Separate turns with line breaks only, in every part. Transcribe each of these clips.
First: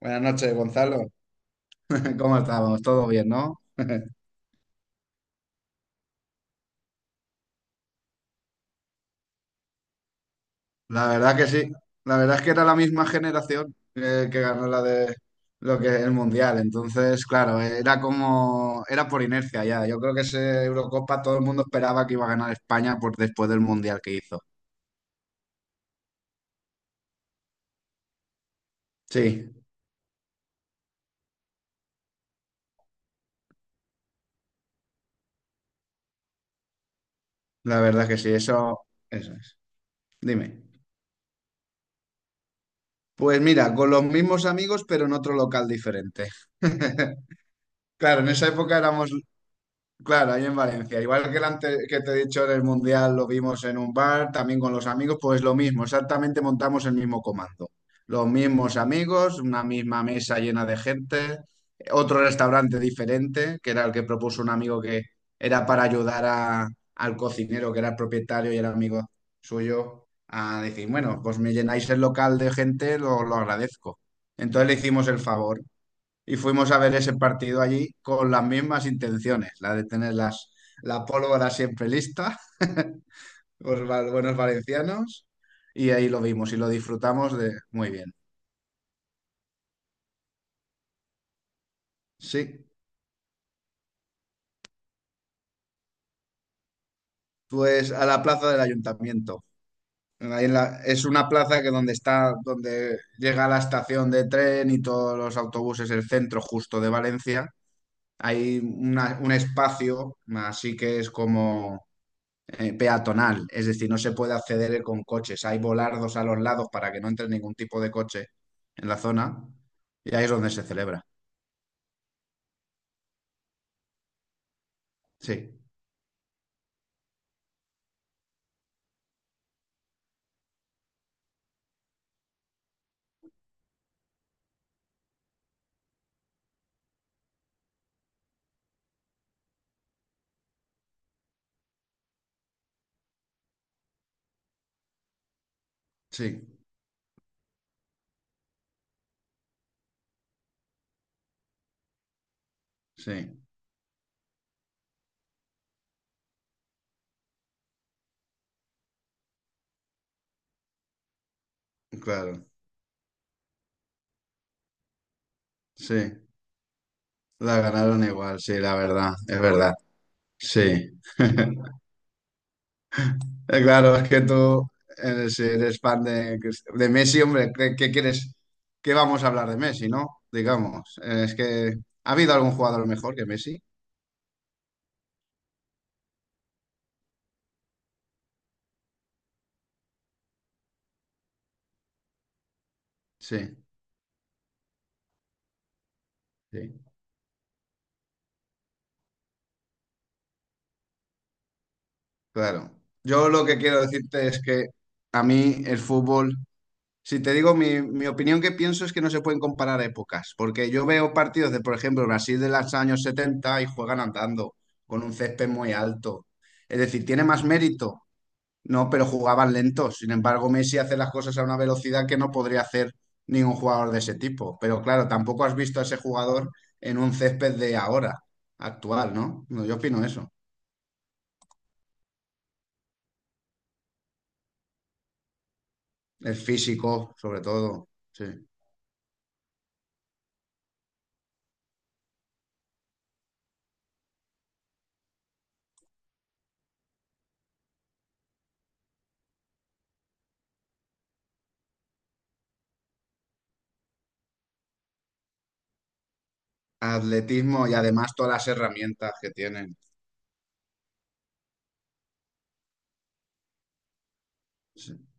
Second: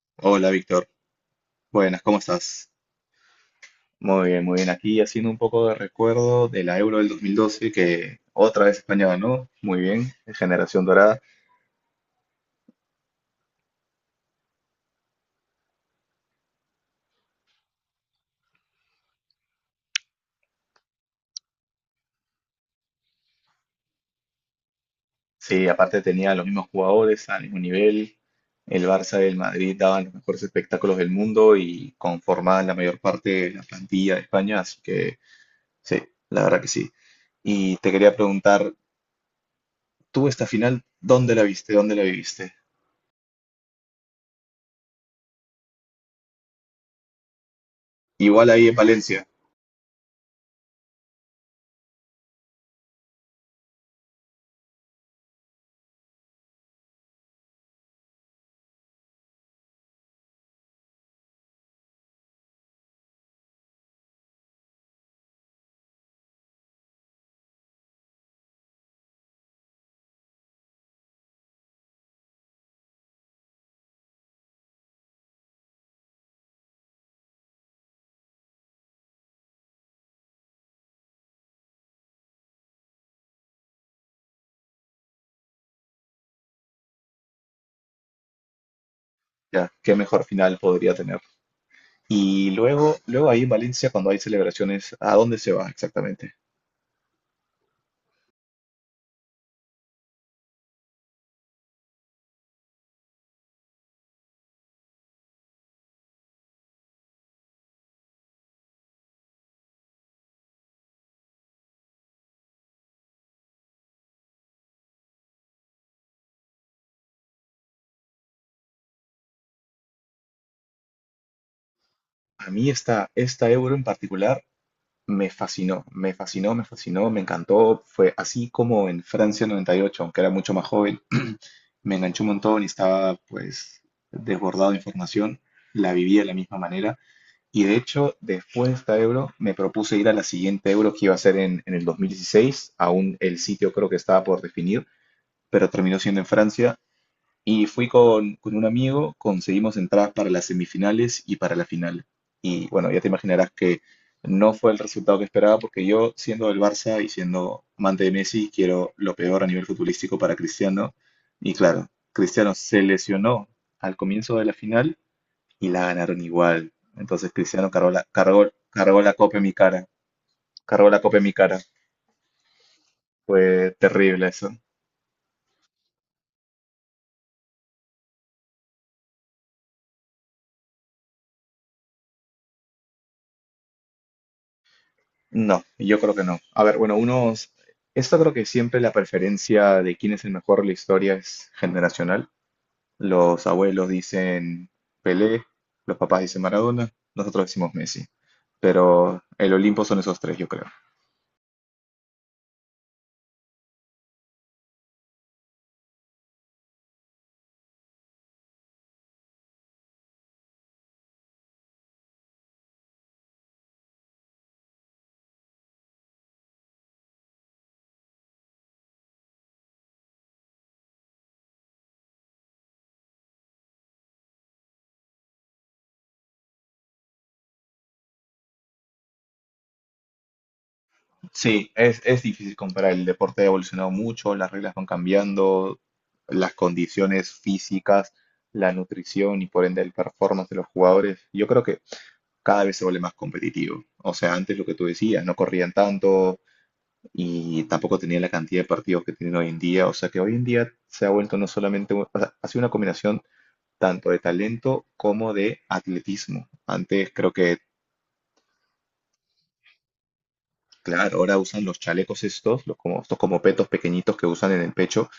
Buenas
Hola
noches,
Víctor,
Gonzalo.
buenas, ¿cómo
¿Cómo
estás?
estamos? ¿Todo bien, no?
Muy bien, muy bien. Aquí haciendo un poco de recuerdo de la Euro del 2012 que otra vez España ganó. Muy bien, generación
La
dorada.
verdad que sí. La verdad es que era la misma generación que ganó la de lo que el Mundial. Entonces, claro, era por inercia ya. Yo creo que ese Eurocopa todo el mundo esperaba que iba a ganar España por después del Mundial que hizo.
Sí, aparte tenía los mismos jugadores al mismo nivel. El Barça y el
Sí,
Madrid daban los mejores espectáculos del mundo y conformaban la mayor parte de la plantilla de España, así que sí, la verdad que sí. Y
la
te
verdad
quería
que sí,
preguntar,
eso es.
¿tú esta
Dime.
final dónde la viste? ¿Dónde la viviste?
Pues mira, con los mismos amigos, pero en otro local diferente. Claro, en esa
Igual ahí en
época éramos.
Valencia,
Claro, ahí en Valencia. Igual que el ante- Que te he dicho, en el Mundial lo vimos en un bar, también con los amigos, pues lo mismo, exactamente montamos el mismo comando. Los mismos amigos, una misma mesa llena de gente, otro restaurante diferente, que era el que propuso un amigo que era al cocinero, que era el propietario y era amigo suyo, a decir, bueno, pues me llenáis el local de gente, lo agradezco. Entonces le hicimos el favor y fuimos a ver ese partido allí con las mismas intenciones, la de tener las, la pólvora siempre lista, buenos valencianos, y ahí lo vimos y lo disfrutamos de muy bien.
ya, ¿qué mejor final podría tener? Y
Sí,
luego, luego ahí en Valencia, cuando hay celebraciones, ¿a dónde se va exactamente?
pues a la plaza del ayuntamiento. Es una plaza que donde está, donde llega la estación de tren y todos los autobuses, el centro justo de Valencia. Hay un espacio, así que es como peatonal, es decir, no se puede acceder con coches. Hay volardos a los lados para que no entre ningún tipo de coche en la zona, y ahí es donde se celebra.
A mí esta Euro en particular me
Sí,
fascinó, me fascinó, me fascinó, me encantó. Fue así como en Francia 98, aunque era mucho más joven, me enganchó un montón y estaba pues desbordado de información. La viví de la misma manera. Y de hecho, después de esta Euro, me propuse ir a la siguiente Euro que iba a ser en el 2016. Aún el sitio creo que estaba por definir, pero terminó siendo en
sí,
Francia. Y fui con un amigo, conseguimos entradas para las semifinales y para la final. Y bueno, ya te
sí,
imaginarás que no fue el resultado que esperaba porque yo, siendo del Barça y siendo amante de Messi, quiero lo peor a nivel futbolístico para Cristiano. Y claro,
claro,
Cristiano se lesionó al comienzo de la final y la ganaron
sí.
igual. Entonces
La
Cristiano cargó
ganaron
la,
igual,
cargó,
sí, la
cargó la
verdad,
copa
es
en mi
verdad.
cara, cargó
Sí.
la copa en mi cara.
Eh,
Fue
Claro, es que
terrible eso.
tú eres fan de Messi, hombre, ¿qué, qué quieres? ¿Qué vamos a hablar de Messi, no? Digamos, es que ¿ha habido algún jugador mejor que Messi?
No, yo creo que no. A ver, bueno, unos... Esto creo que siempre la preferencia de quién es el mejor de la historia es generacional. Los
Sí,
abuelos dicen Pelé, los papás dicen
sí.
Maradona, nosotros decimos Messi. Pero el Olimpo son esos tres, yo creo.
Claro. Yo lo que quiero decirte es que a mí el fútbol, si te digo mi opinión, que pienso es que no se pueden comparar épocas, porque yo veo partidos de, por ejemplo, Brasil de los años 70 y juegan andando, con un césped muy alto. Es decir, tiene más mérito, ¿no? Pero jugaban lentos. Sin embargo, Messi hace las cosas a una velocidad que no podría hacer ningún jugador de ese tipo. Pero claro, tampoco has visto a ese jugador en un césped de ahora, actual, ¿no? No, yo opino eso.
Sí, es difícil comparar. El deporte ha evolucionado mucho, las reglas van cambiando,
El
las
físico,
condiciones
sobre todo.
físicas,
Sí.
la nutrición y por ende el performance de los jugadores. Yo creo que cada vez se vuelve más competitivo. O sea, antes lo que tú decías, no corrían tanto, y tampoco tenía la cantidad de partidos que tienen hoy en día. O sea que hoy en día se ha vuelto no solamente, o sea, ha sido una combinación tanto de talento como de atletismo. Antes creo que,
Atletismo y además todas las herramientas que tienen.
claro, ahora usan los chalecos estos, estos como petos pequeñitos que usan en el
Sí.
pecho,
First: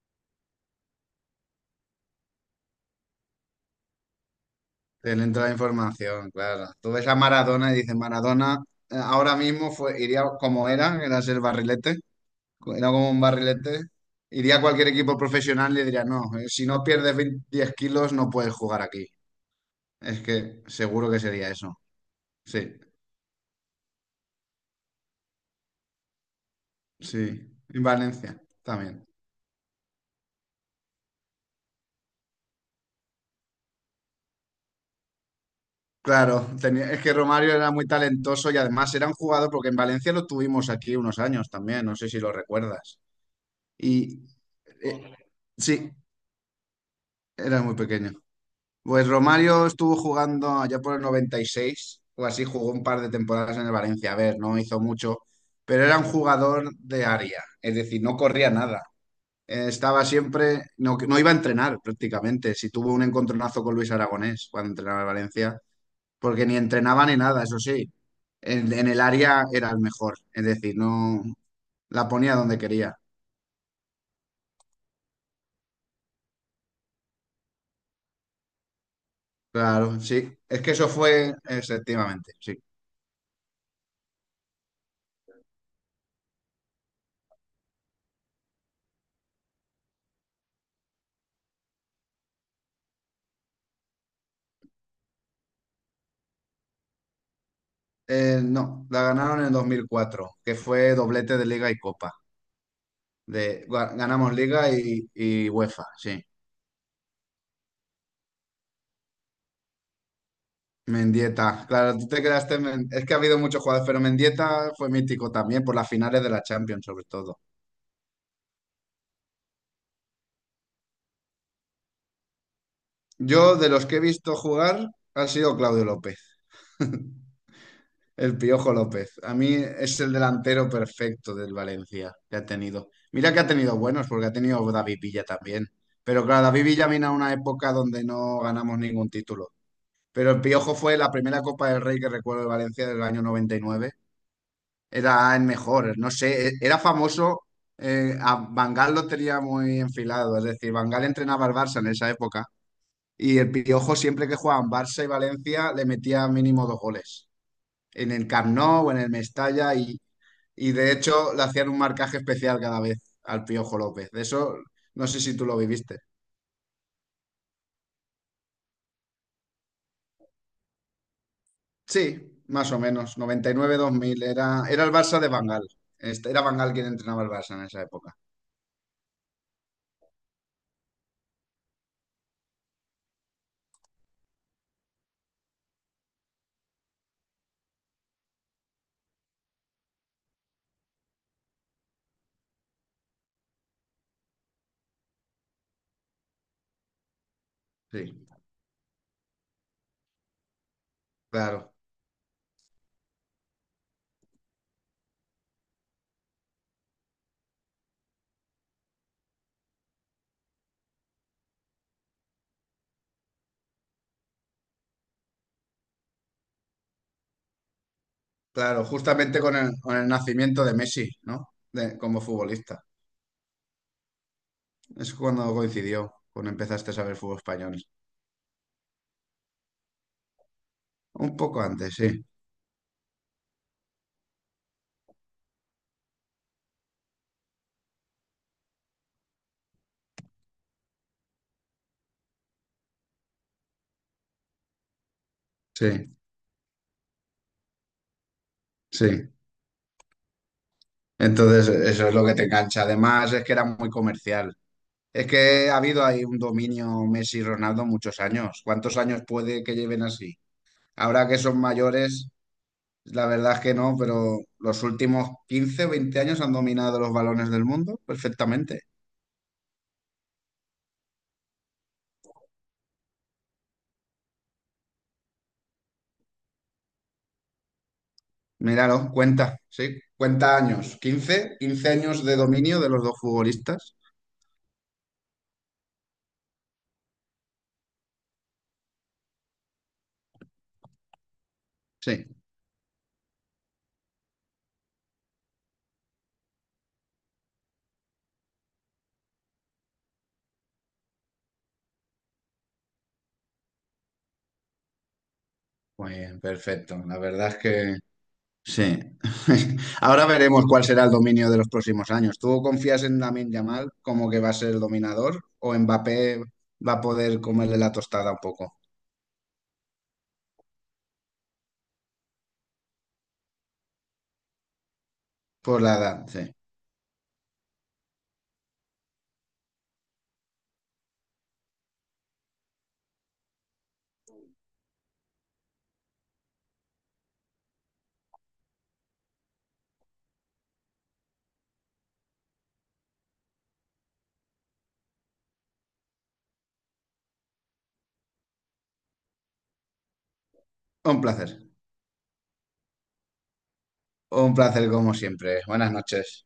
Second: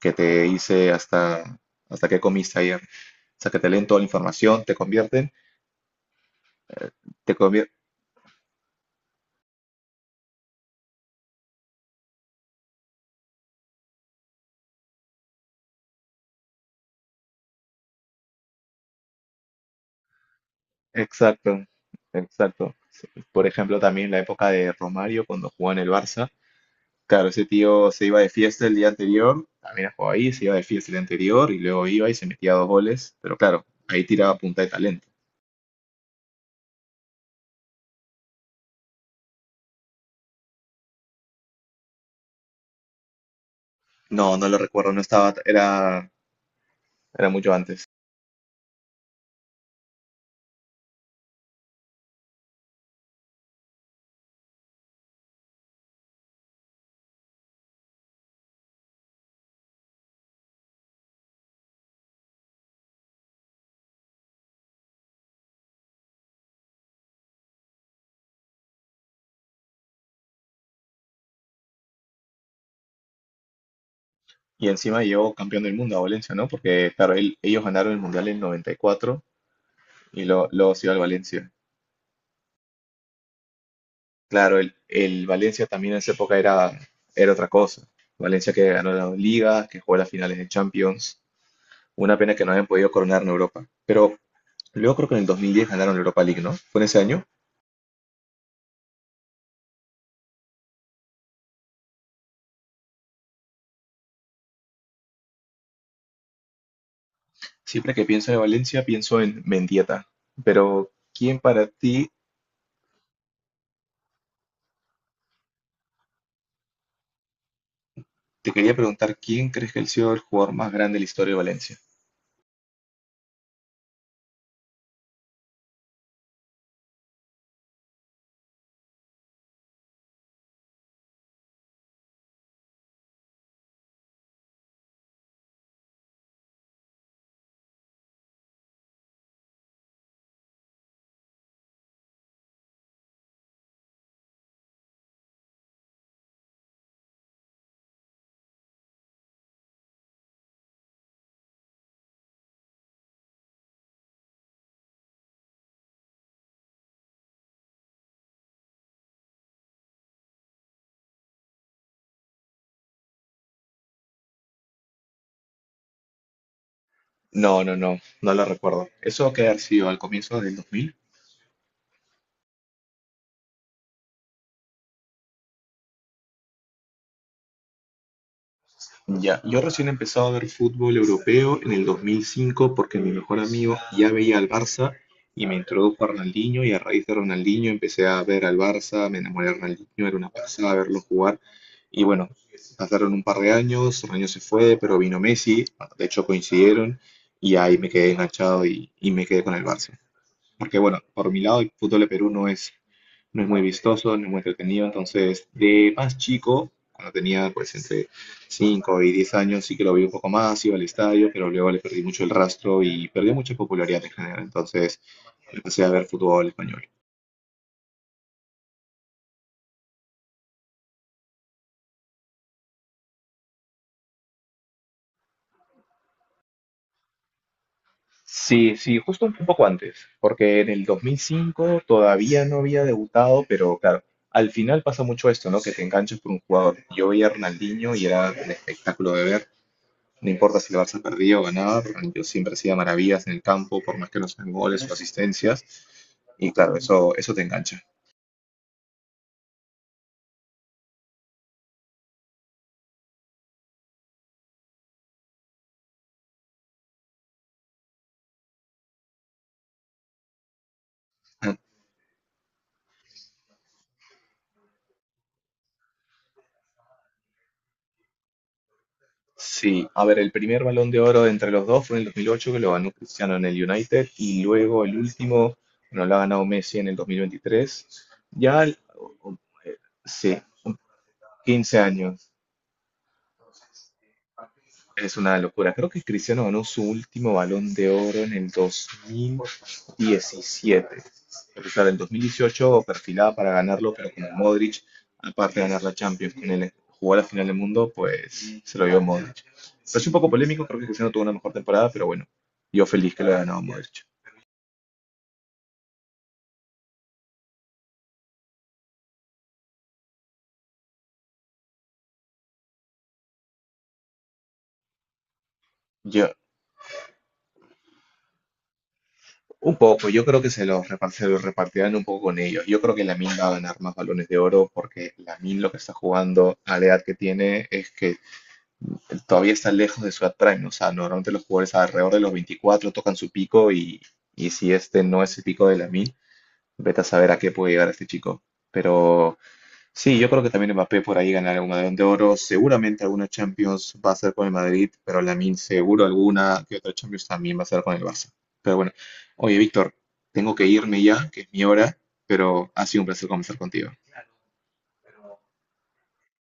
que te dice hasta qué comiste ayer. O sea que te leen toda la información, te convierten,
Tienen toda la información, claro. Tú ves a
te
Maradona
convierten.
y dices, Maradona ahora mismo fue, iría como era, era ser barrilete, era como un barrilete. Iría a cualquier equipo profesional y le diría, no, si no pierdes 20 10 kilos no puedes jugar aquí. Es que seguro que sería
Exacto,
eso. Sí,
exacto. Por ejemplo, también la época de Romario cuando jugaba en el Barça. Claro,
sí.
ese
En
tío se iba de
Valencia
fiesta el día
también.
anterior, también jugó ahí, se iba de fiesta el día anterior y luego iba y se metía dos goles, pero claro, ahí tiraba punta de talento.
Claro, es que Romario era muy talentoso y además era un jugador, porque en Valencia lo tuvimos aquí unos años también, no sé si lo recuerdas. Y
No, no lo recuerdo, no
eh,
estaba,
sí,
era mucho
era muy
antes.
pequeño. Pues Romario estuvo jugando allá por el 96 o así, jugó un par de temporadas en el Valencia. A ver, no hizo mucho, pero era un jugador de área, es decir, no corría nada. Estaba siempre, no, no iba a entrenar prácticamente. Si tuvo un encontronazo con Luis Aragonés cuando entrenaba en Valencia, porque ni entrenaba ni nada, eso sí. En el área era el mejor, es decir, no la ponía donde quería.
Y encima llegó campeón del mundo a Valencia, ¿no? Porque, claro, ellos ganaron el Mundial en 94 y cuatro
Claro,
y
sí. Es que
luego se
eso
iba al
fue,
Valencia.
efectivamente, sí.
Claro, el Valencia también en esa época era, era otra cosa. Valencia que ganó la Liga, que jugó las finales de Champions. Una pena que no hayan podido coronar en Europa. Pero luego creo que en el 2010 ganaron la Europa League, ¿no? Fue en ese año.
No, la ganaron en el 2004, que fue doblete de Liga y Copa. Ganamos Liga y UEFA, sí.
Siempre que pienso en Valencia, pienso en Mendieta. Pero, ¿quién
Mendieta,
para
claro, tú
ti?
te quedaste en, es que ha habido muchos jugadores, pero Mendieta fue mítico también por las finales de la Champions, sobre todo.
Te quería preguntar, ¿quién crees que ha sido el jugador más grande de la historia de Valencia?
Yo, de los que he visto jugar, ha sido Claudio López. El Piojo López. A mí es el delantero perfecto del Valencia que ha tenido. Mira que ha tenido buenos, porque ha tenido David Villa también. Pero claro, David Villa vino a una época donde no ganamos ningún título. Pero el Piojo fue la primera Copa del Rey que recuerdo de Valencia del año 99. Era el mejor, no sé, era famoso. A Van Gaal lo tenía muy enfilado, es decir, Van Gaal entrenaba al Barça en esa época. Y el Piojo siempre que jugaban Barça y Valencia le metía mínimo dos goles en el Camp Nou o en el Mestalla, y de hecho le hacían un marcaje especial cada vez al Piojo López. De eso no sé si tú lo viviste.
No, no, no, no lo recuerdo. ¿Eso que ha sido al comienzo del 2000?
Sí, más o menos, 1999 2000 era, era el Barça de Bangal. Este, era Bangal quien entrenaba el Barça en esa época.
Ya, yo recién he empezado a ver fútbol europeo en el 2005 porque mi mejor amigo ya veía al Barça y me introdujo a Ronaldinho y a raíz de Ronaldinho empecé a ver al Barça, me enamoré de Ronaldinho, era una pasada verlo jugar. Y bueno, pasaron un par de años, Ronaldinho se fue, pero vino Messi, de hecho coincidieron y ahí me quedé
Sí,
enganchado y me quedé con el Barça. Porque bueno, por mi lado el
claro,
fútbol de Perú no es, no es muy vistoso, no es muy entretenido, entonces de más chico, cuando tenía pues entre 5 y 10 años, sí que lo vi un poco más, iba al estadio, pero luego le perdí mucho el rastro y perdí mucha popularidad en general, entonces empecé a ver fútbol español.
claro, justamente con con el nacimiento de Messi, ¿no? Como futbolista. Es cuando coincidió, cuando empezaste a saber fútbol español.
Sí, sí, justo un poco antes, porque en el
Un poco
2005
antes, sí,
todavía no había debutado, pero claro, al final pasa mucho esto, ¿no? Que te enganchas por un jugador. Yo veía a Ronaldinho y era un espectáculo de ver. No importa si el Barça perdió o ganaba, yo siempre hacía maravillas en el campo, por más que no sean goles o asistencias.
sí,
Y claro, eso te engancha.
sí. Entonces, eso es lo que te engancha. Además, es que era muy comercial. Es que ha habido ahí un dominio Messi-Ronaldo muchos años. ¿Cuántos años puede que lleven así? Ahora que son mayores, la verdad es que no, pero los últimos 15, o 20 años han dominado los balones del mundo perfectamente.
Sí, a ver, el primer balón de oro entre los dos fue en el 2008, que lo ganó Cristiano en el United, y luego el último, bueno, lo ha ganado Messi en el 2023. Ya,
Míralo, cuenta, sí,
sí,
cuenta años. quince,
15
quince años
años.
de dominio de los dos futbolistas.
Es una locura. Creo que Cristiano ganó su último Balón de Oro en el 2017. Porque claro, en
Sí,
2018 perfilaba para ganarlo, pero con Modric, aparte de ganar la Champions, con él jugó la final del mundo, pues se lo dio Modric. Pero es un poco polémico, creo que Cristiano tuvo una mejor temporada, pero bueno, yo feliz que lo haya ganado Modric.
muy bien, perfecto. La verdad es que sí. Ahora veremos cuál será el dominio de los próximos años. ¿Tú confías en Lamine Yamal como que va a ser el dominador, o
Yo,
Mbappé va a poder comerle la tostada un poco?
un poco, yo creo que se los repartirán un poco con ellos. Yo creo que Lamine va a ganar más balones de oro porque Lamine lo que
Por
está
la edad, sí.
jugando a la edad que tiene es que todavía está lejos de su edad prime. O sea, normalmente los jugadores alrededor de los 24 tocan su pico y si este no es el pico de Lamine, vete a saber a qué puede llegar este chico. Pero sí, yo creo que también Mbappé por ahí ganará algún Balón de Oro. Seguramente alguna Champions va a ser con el Madrid, pero Lamine seguro alguna que otra Champions también va a ser con el Barça. Pero bueno, oye, Víctor, tengo que irme
Un
ya, que es
placer.
mi hora, pero ha sido un placer conversar contigo.
Un placer como siempre. Buenas noches.